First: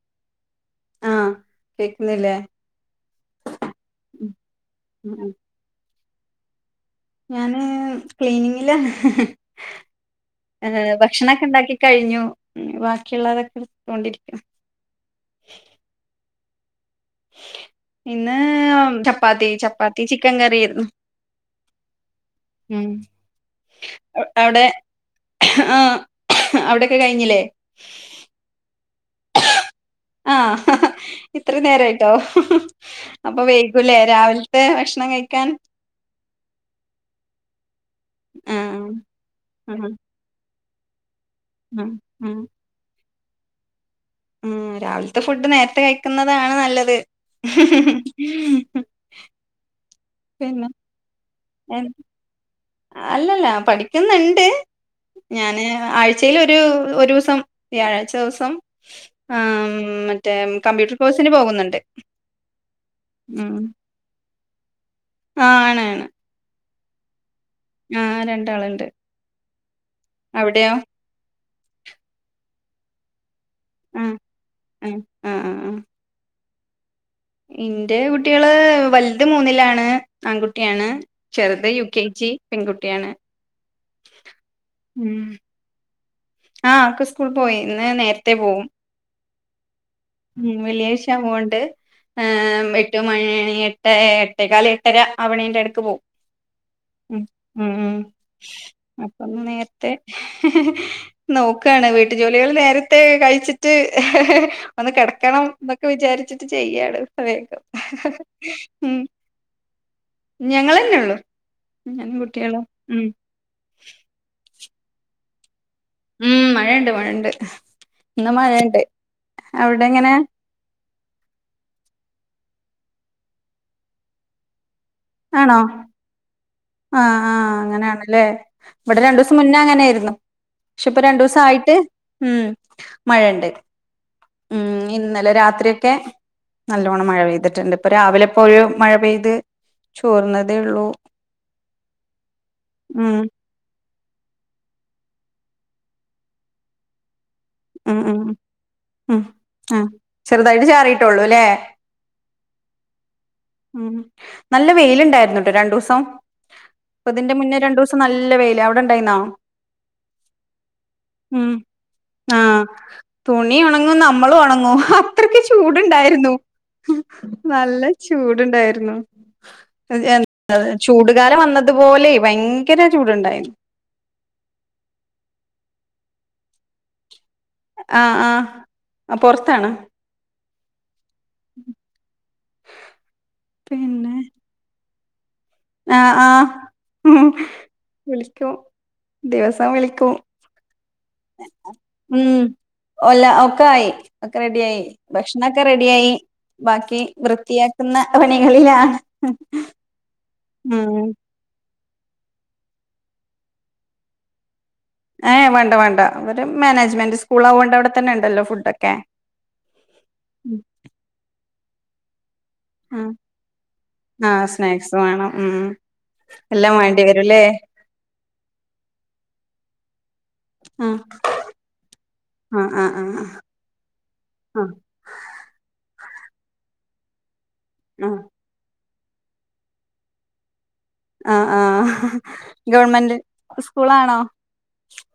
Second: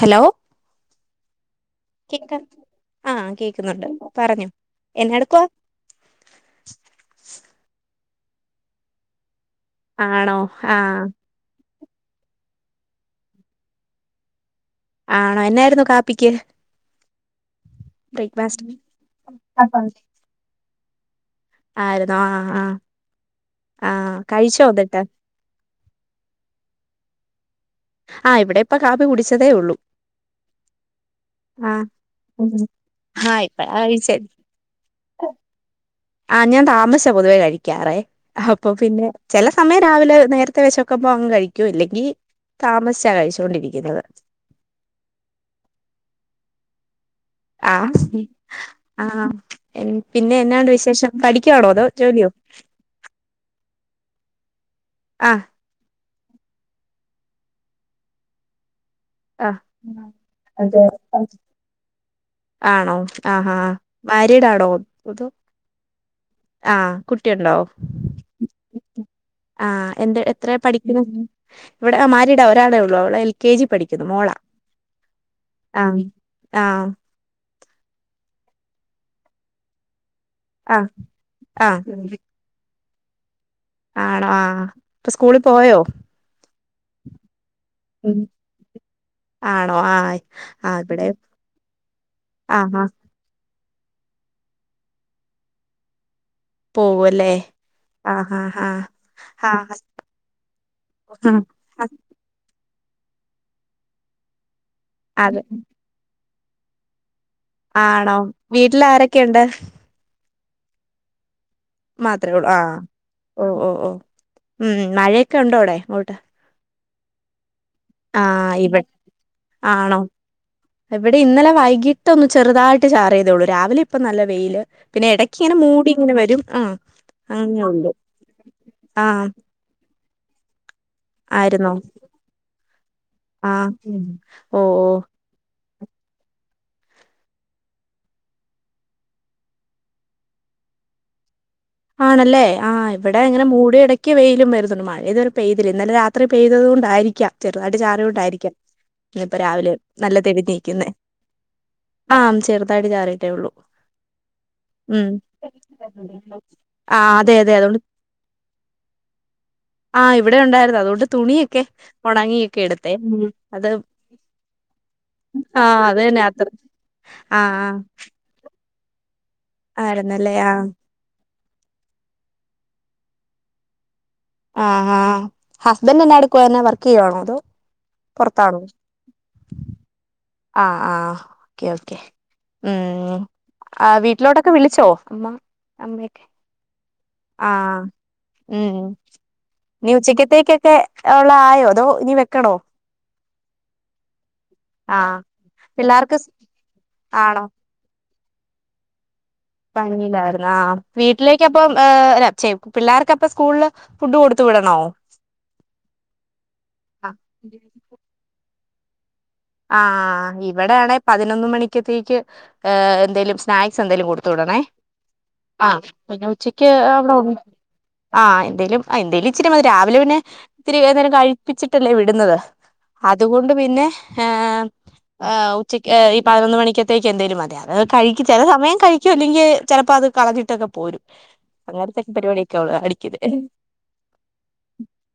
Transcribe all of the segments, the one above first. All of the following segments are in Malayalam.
ഹലോ. ആഹ് കേക്ക കേക്കുന്നില്ലേ ആഹ് കേക്കുന്നുണ്ട്. ഉം പറഞ്ഞോ ഉം എന്നാടുക്കുവാ ഞാന് ക്ലീനിങ്ങിലാ. ആണോ ആഹ് ഭക്ഷണൊക്കെ ഇണ്ടാക്കി കഴിഞ്ഞു. വാക്കിള്ളതൊക്കെ ട്ത്തൊണ്ടിരിക്ക. ആണോ എന്നായിരുന്നു കാപ്പിക്ക്? ഇന്ന് ബ്രേക്ക്ഫാസ്റ്റ് ചപ്പാത്തി ചപ്പാത്തി ചിക്കൻ കറിയാര്ന്നു. ആര്ന്നോ ആഹ് ആഹ് ആഹ് അവിടെ കഴിച്ചോന്നട്ട്? ആഹ് അവിടെക്കെ കഴിഞ്ഞില്ലേ. ആഹ് ഇവിടെപ്പ കാപ്പി കുടിച്ചതേ ഒള്ളൂ. ആഹ് ഇത്രേം നേരായിട്ടോ. അപ്പൊ ആഹ് ഇപ്പഴാ വൈകൂലേ കഴിച്ചേ രാവിൽത്തെ ഭക്ഷണം കഴിക്കാൻ. ആഹ് ഞാൻ താമസിച്ചാ പൊതുവേ കഴിക്കാറേ, അപ്പൊ ആഹ് പിന്നെ ചെല സമയം ആഹ് രാവിലെ നേര ത്തെ വെശക്കുമ്പോ അങ്ങ് കഴിക്കും ആഹ് അല്ലെങ്കിൽ താമസിച്ചാ കഴിച്ചോണ്ടിരിക്കുന്നത്. ഉം രാവിലത്തെ ഫുഡ് നേരത്തെ, കഴിക്കുന്നതാണ് നല്ലത്. ആഹ് ആണോ എനിക്ക് പിന്നെ എന്നാണ്ട് വിശേഷം, പഠിക്കുവാണോ, എൻ അതോ ജോലിയോ? അല്ലല്ല പഠിക്കുന്നുണ്ട് ആഹ് ഞാന് ആഴ്‌ച്ചേല് ഒരു ഒരൂസം, വ്യാഴാഴ്ച്ച ദിവസം ആഹ് മ്മ് മറ്റേ അതെ കമ്പ്യൂട്ടർ ആ കോഴ്സിന് പോകുന്നുണ്ട്. ആണോ ആഹാ, മാരിടാണോ? ആഹ് ആണ് ആണ്. ആഹ് കുട്ട് ആഹ് രണ്ടാളുണ്ട്. ആഹ് എന്ത് എത്രേ അവിടെയോ പഠിക്കുന്നു ഇവിടെ ആഹ് മാരിടാ ഒരാളെ ഒള്ളൂ അവളെ എൽ കെ ജി ആ പഠിക്കുന്നു മോളാ ആ ആ ആ ആ ആഹ് ആഹ് ഇന്റെ കുട്ട്യേള്, വലുത് മൂന്നിലാണ് ആൺകുട്ടിയാണ് ആഹ് ചെറുത് യു കെ ആഹ് ജി പെൺകുട്ടിയാണ്. ആണോ ആഹ് ഇപ്പൊ സ്കൂളി പോയോ? ആഹ് ഒക്കെ സ്കൂള് പോയി ഇന്ന് ഉം. നേരത്തെ പോവും. ആണോ ആഹ് ഉം ആഹ് ഇവിടെ വെള്ളിയാഴ്ച ആവോണ്ട് ഏഹ് ആഹ് ആഹ് എട്ട് മണി [unintelligible] എട്ട് ഏട്ടെ എട്ടേകാല് എട്ടര അവണേന്റെ എടക്ക് പോവും. പോവു ഉം അല്ലേ? ഉം ഉം അപ്പൊ ഇന്ന് നേരത്തെ നോക്കാണ്, ആഹ് വീട്ടു ജോലികള് നേരത്തെ, കഴിച്ചിട്ട് ഒന്ന് അതെ കെടക്കണം ന്നൊക്കെ വിചാരിച്ചിട്ട് ചെയ്യാണ്. വേഗം ആണോ, വീട്ടിൽ ആരൊക്കെയുണ്ട്? ഞങ്ങളെന്നെ ഇള്ളൂ. മാത്രേ ഒള്ളൂ. ആഹ് ഓഹ് ഓഹ് ഓഹ് ഉം. മഴയൊക്കെ ഉണ്ടോ അവിടെ? അങ്ങോട്ട് ഉം. മഴണ്ട്, മഴണ്ട് ഇന്ന് ആഹ് മഴണ്ട്. ഇവ അവിടെ ആണോ എങ്ങനാ? ഇവിടെ ഇന്നലെ വൈകിട്ട് ഒന്ന് ചെറുതായിട്ട് ചാറിയ തേഒള്ളൂ, രാവിലെ ഇപ്പൊ നല്ല വെയില് പിന്നെ എടയ്ക്കങ്ങനെ ആണോ മൂടി ങ്ങനെ വരും ആ ആഹ് ആഹ് അങ്ങനെ ഉള്ളു അങ്ങനെയാണല്ലേ? ഇവിടെ ആഹ് രണ്ടൂസം മുന്നേ അങ്ങനെയിരുന്നു ക്ഷെ ഇപ്പൊ ആയിരുന്നോ രണ്ടൂസായിട്ട് ഉം മഴണ്ട്. ആഹ് ഓ ഓ ഉം ഇന്നലെ രാത്രിയ ക്കെ നല്ലോണം മഴ പെയ്തിട്ടുണ്ട്. ഇപ്പൊ രാവിലെ ഇപ്പോ ഒരു മഴ പെയ്ത് ചോർന്നതേ ള്ളൂ. ആണല്ലേ? ആഹ് ഇവിടെങ്ങനെ മൂടി ഇട ക്ക് വെയിലും വരുന്നുണ്ട്. മഴ ഇതു വരെ പെയ്തില്ല. ഇന്നലെ രാത്രി പെയ്തത് കൊണ്ടായിരിക്കാം ചെറുതായിട്ട് ഉം ഉം ചാറിയോണ്ടായിരിക്കാം ഉം ന്ന് ഇപ്പ ആ രാവിലേം നല്ല തെളി ചെറുതായിട്ട് ഞീക്ക്‌ന്നെ. ചാറിയിട്ടുള്ളൂ അല്ലേ ആം ചെറുതായിട്ട് ചാറി ഉം. നല്ല വെയിലണ്ടായിരുന്നുട്ടോ രണ്ടൂസം. പ്പ ആഹ് അതെ തിന്റെ അതെ മുന്നേ അതുകൊണ്ട് രണ്ടൂസം നല്ല വെയില് അവിടെ ണ്ടായിന്നോ? ആഹ് ഇവിടെ ഉണ്ടായിരുന്നു, അതൊണ്ട് തുണിയൊക്കെ, ആ ഒണങ്ങിയൊക്കെ എടുത്തെ ഉം തുണി അത് ഉണങ്ങും നമ്മളും ഉണങ്ങും അത്രക്ക് ആഹ് അതെന്നെ, ചൂടുണ്ടായിരുന്നു അത് ആഹ് ആഹ് ചൂടുണ്ടാര്ന്നു. എ ആയിരുന്നല്ലേ ആഹ് ചൂട് കാലം വ ന്നത്പോലെ ഭയങ്കര ചൂടുണ്ടായിരുന്നു. ആഹ് ആഹ് ഹസ്ബൻഡെന്ന എടുക്കുവാ? എന്നാ വർക്കെയ്യൂ വാണോ? അതോ ആഹ് ആഹ് പുറത്താണോ അഹ് പൊറത്താണ്. ആഹ് ആഹ് ഓക്കെ ഓക്കെ ഉം ആഹ് വീട്ടിലോട്ടൊക്കെ വിളി ച്ചോ അമ്മ ഏഹ് അമ്മയൊക്കെ ആഹ് ആഹ് ഉം. ദിവസം നി വിളിക്കും ഉച്ചക്കത്തേക്കൊക്കെ ഉള്ള ആയോ? അതോ നി ഉം വെക്കണോ? ഒല്ല ഔ ഒക്കെ ആയി. ഒക്കെ റെഡിയായി, ആഹ് ഭക്ഷണൊക്കെ റെഡിയായി. പിള്ളേർക്ക് ബാക്കി ആണോ വൃത്തിയാക്കുന്ന പണി കളിലാ. പണീയില്ലാര്ന്ന്. ആഹ് വീട്ടിലേക്കപ്പ പ്പം ഏഹ് ഛെ പിള്ളേർക്കപ്പ സ്കൂള്ല് ഫുഡ് കൊടുത് വിടണോ? ഏഹ് വേണ്ട വേണ്ട. അവര് മാനേജ്മെന്റ് സ്കൂളാ വോണ്ട് അവിടെ തന്നെ ഉണ്ടല്ലോ ഫുഡൊക്കെ? ആഹ്. ഇവിടെയാണെ പതിനൊന്ന് മണിക്കത്തേക്ക് ഏഹ് ഉം എന്തേലും സ്നാക്സ് എന്തെലും കൊടുത്ത് ആ വിടെണേ സ്നാക്സ് വേണം ഉം അഹ് പിന്നെ ഉച്ചക്ക് എല്ലാം വേണ്ടി അവിടെ ഒണ്ട് വരുംല്ലേ ആഹ് എന്തേലും എന്തേലും ഇ ഇച്ചിരി മതി. രാവിലെ പിന്നെ ഇത്തിരി ആ എന്തേലും കഴിപ്പിച്ചിട്ടെല്ലെ വിടുന്നത്? ആ ആ ആ അതുകൊണ്ട് പിന്നെ ഏഹ് ആ ഉച്ചയ്ക്ക് ഈ പതിനൊന്ന് മണിക്കത്തേക്ക് എന്തേലും മതി. അഹ് ആ കഴിക്കു ചെല സമയം കഴ ക്കു അല്ലെങ്കി, ചെലപ്പോ അത് കളഞ്ഞിട്ടൊക്കെ പോ പോരും. ആ ആ അങ്ങൻത്തെക്കെ പരിപാടിക്കെ ഒള്ള് ഗവൺമെന്റ് അടിക്കത് സ്കൂളാണോ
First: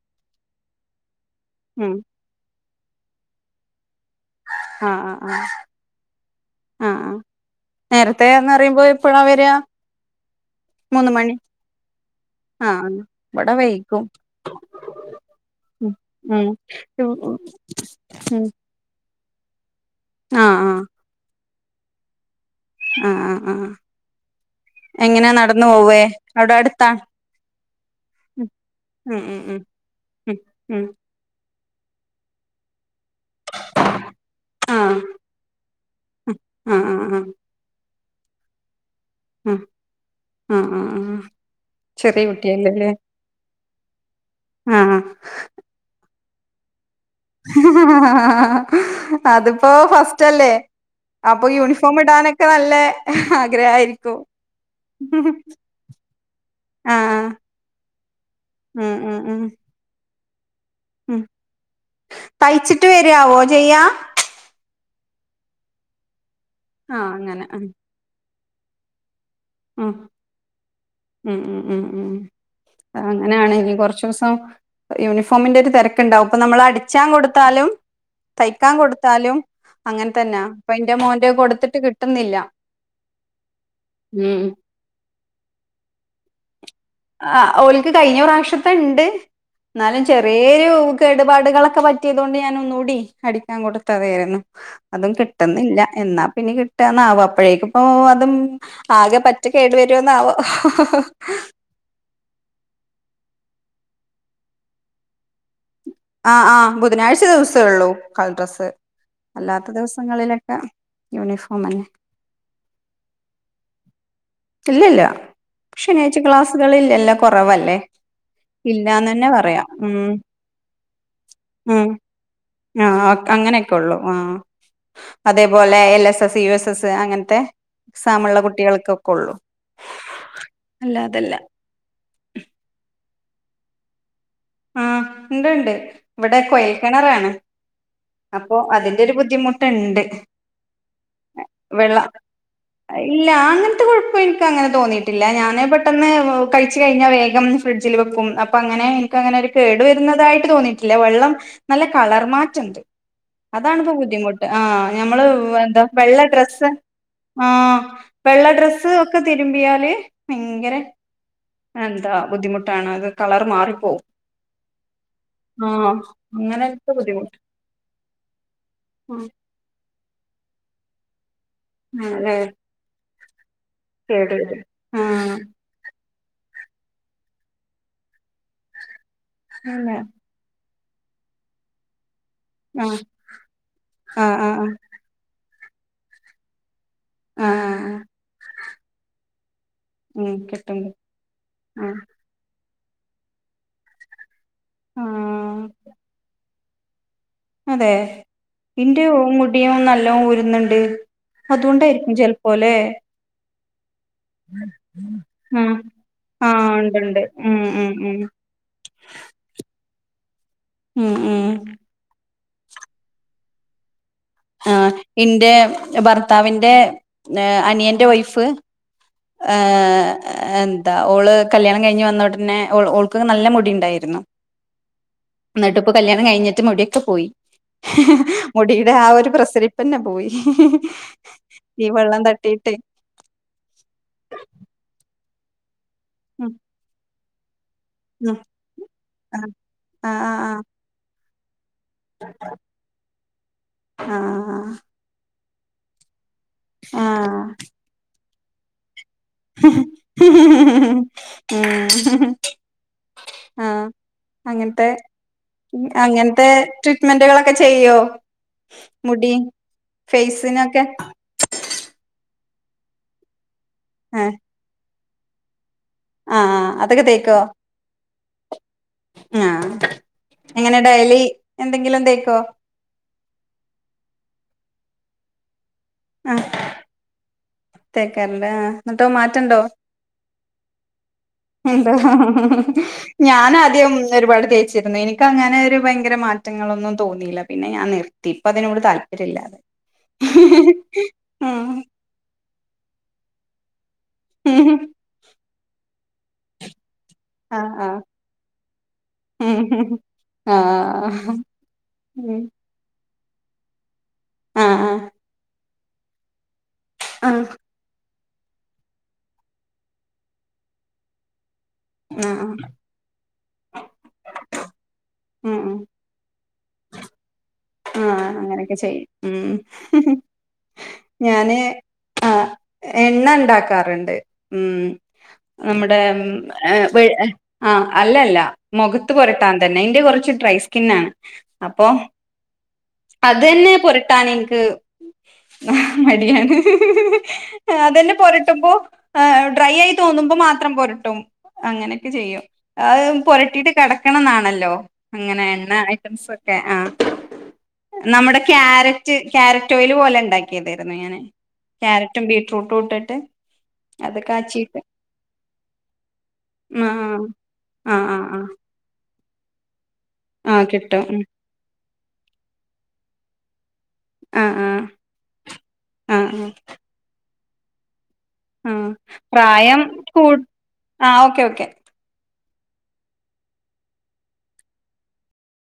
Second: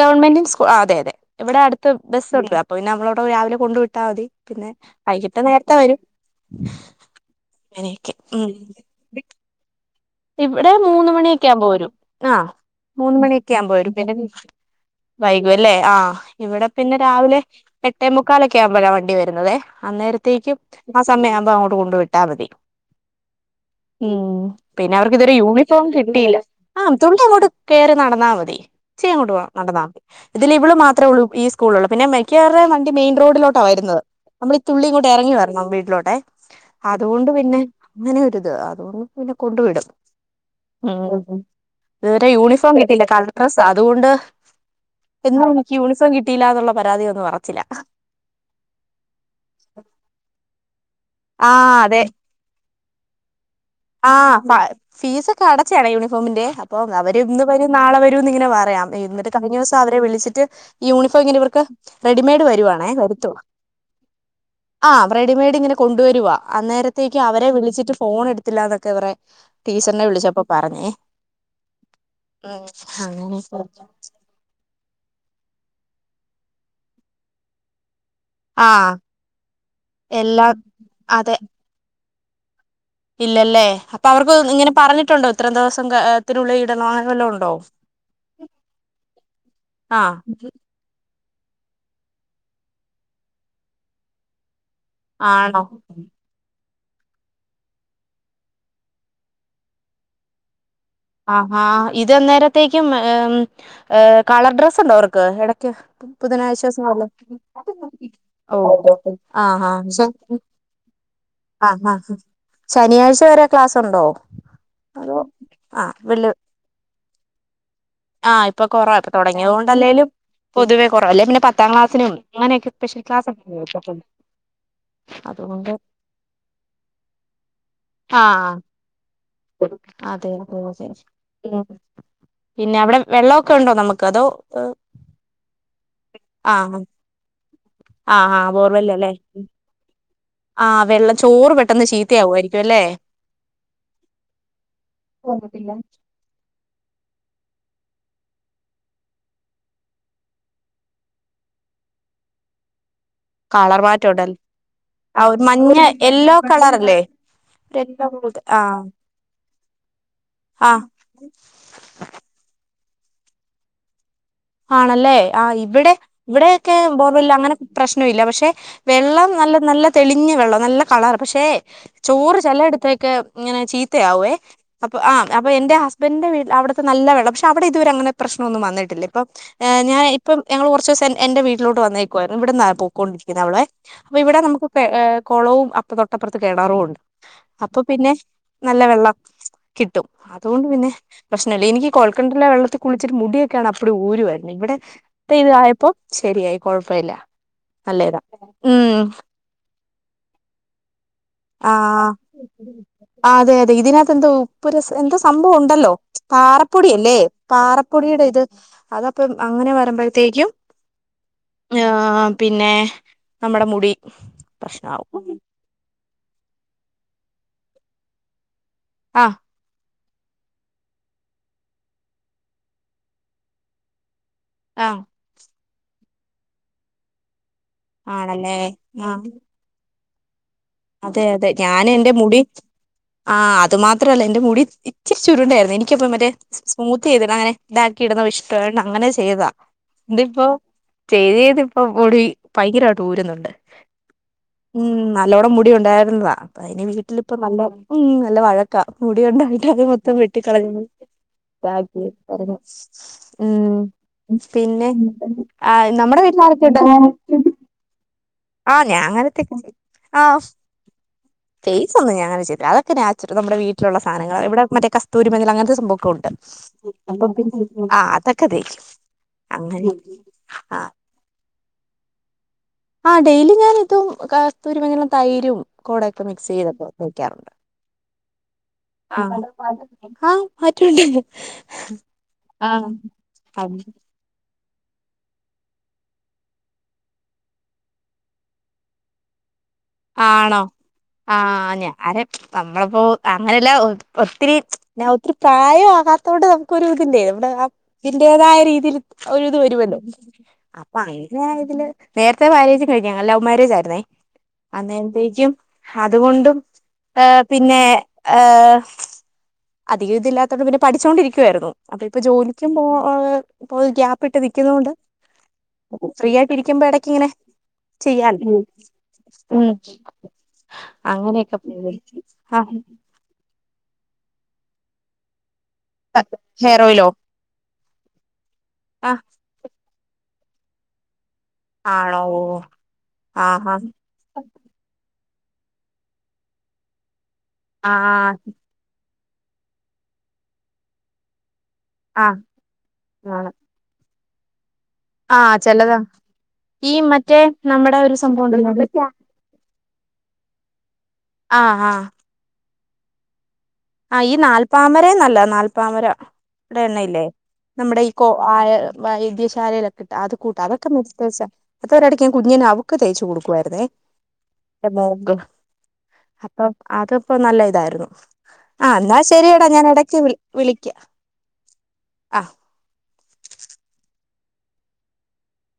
ഗവൺമെന്റിങ്ങ് സ്കൂ, ആ അതെ, അതെ ഇവെടെ അടുത്ത് ഉം ബെസ്സുണ്ട്. അപ്പൊ പിന്നെ നമ്മളവിടെ രാവിലെ കൊണ്ട് വിട്ട ട്ടാ തി. പിന്നെ ആ ആ ആ വൈകിട്ട് നേരത്തെ വെരും. നേരത്തേന്ന് ന്നറയുമ്പോ എപ്പളാ വര? ഇവടെ മൂന്ന് മണിയൊക്കെ ആവുമ്പ വരും. ആഹ് മൂന്ന് ഇവിടെ മണിയൊക്കെ ആവുമ്പോ വരും. വൈകും പിന്നെ വൈകൂ അല്ലേ? ഉം ആഹ് ഇവിടെ പിന്നെ ഉം ഉം രാവിലെ എട്ടേ മുക്കാലൊക്കെ ആവുമ്പഴ വണ്ടി വര് ക്കുന്നതെ. അന്നേരത്തേക്കും ആഹ് സമയം ആവുമ്പോ അങ്ങോട്ട് കൊണ്ടു വിട്ടാ മതി. ആഹ് ആഹ് ആഹ് ഉം പിന്നെ അവർക്ക് എങ്ങനെയാ ഇതുവരെ നടന്നു യൂണിഫോം പോവേ കിട്ടിയില്ല. അവിടെ ആ അടുത്താ തുള്ളി അങ്ങോട്ട് കേറി നടന്നാ ഉം മതി. ഉം ഇച്യെങ്ങോട്ട് പോണം ഉം നട ഉം ഇതില് ഇവള് ഉം മാത്ര ഒള്ളൂ ഈ സ്കൂള് ഉള്ളെ. പിന്നെ മെക്കവർ [unintelligible] മെയിൻ റോഡിലോട്ടാ വെരുന്നത്. നമ്മളീ ആഹ് തുള്ളിയിങ്ങോട്ട് എറങ്ങി വരണം വീട്ടിലോട്ടെ. ആഹ് ആഹ് ആഹ് അതുകൊണ്ട് പിന്നെ അങ്ങനെ ഒരിത്. അതുകൊണ്ട് പിന്നെ കൊണ്ടു ആഹ് വിടും. ആഹ് ആഹ് ആഹ് ഉം ചെറിയ ഇതുവരെ യൂണിഫോം കുട്ടിയല്ലല്ലേ കിട്ടീല്ല കളർ ഡ്രസ്സ. അതുകൊണ്ട്. ആഹ് എന്നും എനിക്ക് യൂണിഫോ കിട്ടിയില്ലാ എന്നുള്ള പരാതി. ഒന്നും പറച്ചില്ല അതിപ്പോ ഫസ്റ്റ്ല്ലേ. അപ്പൊ ആഹ് യൂണിഫോം അതെ ഇടാനൊക്കെ നല്ല ആഗ്രഹായിരിക്കും ആഹ് ഫ ഫീസൊക്കെ അടച്ചാണ് യൂണിഫോമിന്റെ അപ്പൊ അവര് ആഹ് ഇന്ന് വരും നാളെ വരൂന്ന് ഇങ്ങനെ പറയാ. ഉം ന്ന് ഉം എന്നിട്ട് ഉം കഴിഞ്ഞൂസം അവരെ വിളിച്ച്. ഉം യൂണിഫോം ഇങ്ങനെ ഇവർക്ക് റെഡിമെയ്ഡ് തയ്ച്ചിട്ട് വരുവാണേ വരുത്തുവ. വരാവോ ചെയ്യാ ആഹ് റെഡിമെയ്ഡ് ഇങ്ങനെ കൊണ്ടുവരുവാ ആഹ് അന്നേരത്തേക്ക് അങ്ങനെ അവരെ ഉം വിളിച്ചിട്ട് ഫോൺ എടുത്തില്ല എന്നൊക്കെ പറ ടീച്ചറിനെ വിളിച്ചപ്പ പറഞ്ഞേ. ഉമ് ഉമ് ഉമ് ഉമ് ഉം ആഹ് അങ്ങനാണ് ഇനി അങ്ങനെയൊക്കെ കൊറച്ചുസം. യൂണിഫോമിന്റെ ഒരു തിരക്കുണ്ടാവും ഇപ്പൊ നമ്മൾ അടിച്ചാൻ കൊടുത്താലും. തയ്ക്കാൻ ആഹ് കൊടുത്താലും അങ്ങനെ തന്നെ എല്ലാ അപ്പൊ എന്റെ മോന്റെ അതെ കൊടുത്തിട്ട് കിട്ടുന്നില്ല. ഇല്ലല്ലേ അപ്പൊ അവർക്ക് ഉം ഇങ്ങനെ പറഞ്ഞിട്ടുണ്ടോ ഇത്രേം ദിവസം തിനുള്ളിൽ ആ ഓൽക്ക് കഴിഞ്ഞ പ്രാവശ്യത്തണ്ട് എന്നാലും ആഹ് ചെറിയൂകെ കേടുപാടുകളൊക്കെ പറ്റിയതോണ്ട് ഞാൻ ഒന്നൂടി അടിക്കാൻ കൊടുത്തതായിരുന്നു. അതും ആണോ കിട്ടുന്നില്ല എന്നാ പിന്ന കി ട്ടാന്നാവ അപ്പോഴേക്കിപ്പോ അതും ആകെ പറ്റ കേടു വരോന്നാവോ ഹഹ്. ആഹാ ഇതെന്നേരത്തെക്കും ഏ കളർ ഡ്രെസ് ഉണ്ടോ അവർക്ക് ഇടക്ക്. ആഹ ബുധനാഴ്ച ആഹ ദിവസങ്ങളില് ബുധനാഴ്ച ദിവസെ ഒള്ളൂ ഓ കളർഡ്രസ്സ് അല്ലാത്ത ആഹാ ശ- ദിവസങ്ങളിലൊക്കെ. യൂനിഫോം അന്നെ. ആഹാ ശനിയാഴ്ച വരെ ക്ലാസ്സുണ്ടോ ഇല്ലല്ല അതോ. ആഹ ശനിയാഴ്ച വല് ക്ലാസ്സുകളില്ലല്ലോ കുറവല്ലേ ആഹ ഇപ്പൊ കൊറ ഇപ്പൊ ഇല്ലാന്ന് തന്നെ പറയാം ഉം തുടങ്ങിയതോണ്ടല്ലേലും. പൊതുവെ കുറവ അല്ലെ പിന്നെ പത്താം ഉം ക്ലാസിനും ഇങ്ങനെയൊക്കെ ആ സ്പെഷ്യൽ അങ്ങനെയൊക്കെ ഉള്ളു ക്ലാസോകല്യേ. ആ അതേപോലെ L S S U S S അങ്ങനത്തെ. ആ എക്സമ്ള്ള കുട്ടികൾക്കൊക്കെള്ളു. പിന്നെ പിന്നെ അവിടെ വെള്ളൊക്കെ ഉണ്ടോ നമുക്ക് അതോ. ഏ, ആ ഉണ്ട് ഉണ്ട് ഇവിടെ ആ കൊയിൽ കിണറാണ്. ആ ആ അപ്പൊ അതിന്റെ ഒരു ബോർവെല്ലല്ലേ ബുദ്ധിമുട്ടുണ്ട്. ആഹ് വെള്ള ചോറ് പെട്ടെന്ന് വെള്ള ചീത്തയാവുമായിരിക്കും അല്ലേ ഇല്ല അങ്ങനത്തെ കുഴപ്പം എനിക്ക് അങ്ങനെ തോന്നിയിട്ടില്ല. ഞാൻ പെട്ടെന്ന് കഴിച്ച കഴിഞ്ഞാൽ വേഗം ഫ്രിഡ്ജിൽ വെക്കും അപ്പൊ അങ്ങനെ. അങ്ങനെ ഒരു കേടു വരുന്നതായിട്ട് തോന്നിയിട്ടില്ലേ വെള്ളം നല്ല കളർമാറ്റണ്ട്. കളർ അതാണിപ്പോ മാറ്റം ഉണ്ടല്ലേ ബുദ്ധിമുട്ട് ആ ഞമ്മൾ ആ ഒരു മഞ്ഞ എന്താ വെള്ള യെല്ലോ ഡ്രസ്സ്. കളറല്ലേ ആഹ വെള്ള ആഹ് ഡ്രെസ്സ് ഒക്കെ തിരുമ്പിയാല് ഭയങ്കര. ആഹ് എന്താ ബുദ്ധിമുട്ടാണ് അത് കളർ മാറിപ്പോവും. ആണല്ലേ ആ ഇവിടെ ആഹ് ഇവിടൊക്കെ അങ്ങനത്തെ ബോർവല്ല ബുദ്ധിമുട്ട് അങ്ങന പ്രശ്നല്യ പക്ഷെ. വെള്ളം നല്ല നല്ല തെളിഞ്ഞ വെള്ളം നല്ല കളർ പക്ഷേ ആണല്ലേ ചോറ് ചിലയിടുത്തേക്ക്. ഇങ്ങനെ ചീത്തയാവേ കേട് വരും അപ്പൊ ആ ആഹ് അപ്പൊ എന്റെ ഹസ് ബന്റെ വീട്ടിൽ അവിടുതെ നല്ലെവെള്ളം പക്ഷേ അവിടെ ഇത് വരെ അങ്ങനെ പ്രശ്ണൊന്നും വന്നട്ടില്ല ഇപ്പ ഏ അല്ല ഞൻ ഇപ്പം ഞങ്ങൾ കൊർ ച്ചുസ ന്റെ എന്റെ ഇവിലോട്ട് വന്നേക്കുവായിരുന്ന് ഇവട്ന്ന ആഹ് പൊക്കൊണ്ടിരിക്കുന്നത് അവളെ അപ്പൊ ആഹ് ഇവിടെ ആഹ് നമുക്ക് പേ കൊളവും. അപ്പ തൊട്ടപ്പുറത്ത് കെണറുണ്ട് അപ്പൊ ആഹ് ആഹ് പിന്നെ നല്ല വെള്ളം. കിട്ടും ഉം അതൊണ്ട് കിട്ടും പിന്നെ പ്രശ്നമല്യ എനിക്ക് ആഹ് കൊയൽകെണറിലെ വെള്ളത്തിൽ കുളിച്ചിട്ട് മുടിയൊക്കെയാണ് അപ്പടി ഊരുവര്ന്ന്. ഇവിടെ ഇപ്പോ ആഹ് തായപ്പോ ശരിയായി കൊഴപ്പല്യ. അതെ ഇന്റെ മുടിയും നല്ലോ ഊരുന്നുണ്ട്. ആഹ അതുകൊണ്ടായിരിക്കും ചെലപ്പോല്ലേ അതെ അതെ ഇതിനകത്ത് എന്ത ഉപ്പ് രസം എന്ത സംഭവ ആഹ് ഉണ്ടല്ലോ. ആഹ് പാറപ്പൊടി ഇണ്ട് അല്ലേ ഇണ്ട് ഉം ഉം ഉം പാറപ്പൊടിയുടെ ഇത് അതപ്പം അങ്ങനെ വരുമ്പോഴത്തേക്കും. മ്മ് മ്മ്. ആ പിന്നെ നമ്മുടെ മുടി. ആ പ്രശ്നാവും എന്റെ ഭർത്താവിന്റെ അനിയന്റെ വൈഫ്. ആ ഏ. എന്താ ഓള് കല്യാണം കഴിഞ്ഞ് വന്നുടനെ ഓൾ ഓൾക്ക് നല്ല മുടി ഉണ്ടായിരുന്നു. ആ എന്നിട്ടി ഇപ്പോ കല്യാണം കഴിഞ്ഞിട്ട് മുടിയൊക്കെ പോയി ഹ ഹ മുടിയുടെ ആ ഒരു പ്രസരിപ്പ് തന്നെ പോയി. അതെ അതെ ഞാൻ ഈ എന്റെ വെള്ളം മുടി തട്ടിയിട്ട് ആ അത് മാത്രല്ല എന്റെ മുടി ഇച്ചിരി ചുരുണ്ടായിരുന്നു എനിക്കിപ്പം മറ്റേ ഉം സ്മൂത്ത് ചെയ്തിടാന് ഇതാക്കിയിടുന്ന ഉം ഇഷ്ടാണ് അങ്ങനെ ചെയ്താ ആഹ് ഇതിപ്പോ ആഹ് ചെയ്ത് ചെയ്ത് - അപ്പ മുടി ഭയങ്കരമായിട്ട് ഊരുന്നുണ്ട് ആഹ് ഉം നല്ലോണം മുടി ഉണ്ടായിരുന്നതാ.. അതിന് ആഹ് വീട്ടിലിപ്പ ആഹ് നല്ല ഉം നല്ല വഴക്കാ മുടി ഉണ്ടായിട്ട് അത് മൊത്തം വെട്ടിക്കളഞ്ഞ ബാക്കെ ഉം പറ ശ് ശ് ഉം ആഹ് പിന്നെ അങ്ങനത്തെ ആ നമ്മടെ വീട്ടില അങ്ങനത്തെ ആരൊ ക്കെണ്ട്??? ട്രീറ്റ്മെന്റുകളൊക്കെ ചെയ്യോ ആഹ് ഞാൻ മുടി അങ്ങനത്തേക്ക ആ് ഫേസിനൊക്കെ ഫേ ഒ തേച്ചു ഞ അങ്ങന ചെയ് അതൊക്കെ നാച്ചുറൽ നമ്മ വീട്ടിലുള്ള ഏഹ് സധനങ്ങൾ ഇവിടെ മറ്റേ കസ്തൂരി മഞൾ അങ്ങന സംഭവം കൂട്ട് ആഹ് അതൊക്കെ തേക്കോ ആഹ് അതൊക്കെ അതെ ആഹ് അങ്ങനെ എങ്ങനെ ആഹ് ഡെയ്ലി എന്തെങ്കിലും തെക്കോ? ആഹ് ഡെയിലി ഞാനിതും കസ്തൂരി മഞളും തൈരും കോടൊക്കെ മിക്സ് ചെയ്തപ്പോ തേക്കാറുണ്ട്. തേക്കാറണ്ട് ആഹ് എന്നിട്ടോ ആ മാറ്റണ്ടോ ആ മാറ്റണ്ട് എന്തോ മ്മ് ഞാനാദ്യം ഒരു വെൾ തേച്ചിരുന്നു എനിക്ക് അങ്ങനെ ഒരു ഭയങ്കര മാറ്റങ്ങളൊന്നും തോന്നിയില്ല പിന്നെ ഞാൻ നിർത്തി ഇപ്പ അതിനോട് താല്പര്യ ഇല്ല. ആണോ ആഹ് ഞാരെ നമ്മളപ്പോ അങ്ങനെല്ല ഒ ഒത്തിരി ഒത്തിരി പ്രായകാത്ത തൊണ്ട് നമുക്കൊരു തി ആഹ് ആഹ് നമ്മടെതിന്റേതായ രീതിയിൽ ഒരിത് വരുമല്ലോ ഉം അപ്പൊ ആഹ് അയ്ലായതിൽ ഉം നേരത്തെ മാരേജ് കഴിഞ്ഞ ലൗ മാരേജ് ആയിരുന്നെ ആഹ് അന്നേരത്തേക്കും അതുകൊണ്ടും ആഹ് ഉം പിന്നെ- ഏഹ് അധികം ഇതില്ലാത്തൊണ്ട് പിന്നെ പഠിച്ചുകൊണ്ടിരിക്കുവായിരുന്നു. അത് ഇപ്പൊ ആഹ് ആഹ് ജോലിക്കും പോ ഇ ഗ്യാപ്പ് ഇട്ട് നിൽക്കുന്നൊണ്ട് ഉം ഉം ഫ്രീ ആയിട്ട്, - ഇരിക്കുമ്പോയിടക്ക്‌ ഇങ്ങനെ ആഹ് ചെയ്യാൻ. അങ്ങനെയൊക്കെ ചെയ്യും ഉം അങ്ങനെയൊക്കെ ഞാന് പോയ് ആഹ് എണ്ണ കറണ്ട് ഉമ് നമ്മടെ ഉമ് ഹെയർ ആഹ് ഓയിലോ ഏഹ് അല്ലല്ല മുഖത്ത് ആഹ് പുരട്ടാൻ തന്നെ ഇന്റെ കുറച്ച് ഡ്രൈ സ്കിന്നാണ് അപ്പൊ ആണോ അത് ആഹ് തന്നെ ആഹ് പൊരട്ടാൻ എനിക്ക് മടിയാണ്. അത് തന്നെ ആഹ് പൊരട്ടുമ്പോ ഡ്രൈ ആയി തോന്നുമ്പോ മാത്രം പൊരട്ടും. അങ്ങനെയൊക്കെ ആഹ് ചെയ്യും അത് ആണ് പൊരട്ടീട്ട് കെടക്കണോന്നാണല്ലോ. അങ്ങനെ ആഹ് എണ്ണ ചെലതാ ഐറ്റംസ് ഒക്കെ ആ ഈ മറ്റേ ഒരു നമ്മുടെ സംഭവം ഉണ്ടല്ലോ കാരറ്റ് കാര- റ്റ പോലെ ഉണ്ടാക്കിയതായിരുന്നു ഞാന് ആഹ് ആഹ് ക്യാരറ്റും ബീട്ട്റൂട്ടും ഇട്ടിട്ട്, അത് ഈ കാച്ചിയിട്ട് നാൽപ്പാമരമെ നല്ലതാ നാല്പ്പാമര, - ഇടെ [unintelligible] ണ ഇല്ലേ ആഹ് നമ്മുടെ ആഹ് ഈ ആഹ് കൊ ആഹ് ആ വൈദ്യശാലയിലൊക്കെട്ട് അത് കൂട്ടാ ആഹ് അതൊക്കെ മി കിട്ടും [unintelligible] സ് പേസ അടുത്ത ഒരിടക്ക് കുഞ്ഞിനെ അവക്ക് തേയ്ച്ചു കൊടുക്കുവായിരുന്നെ.. ആഹ് ആഹ് എന്റെ മോൾക് ആഹ് ആഹ് അപ്പൊ അത്യിപ്പോ നല്ല ഇതായിരുന്നു. ആ ആഹ് എന്നാൽ ശരിയാടാ പ്രായം ഞാൻ ഇടക്ക് കൂ വി വിളിക്കാം ആഹ് ഓക്കെ ഓക്കെ ആഹ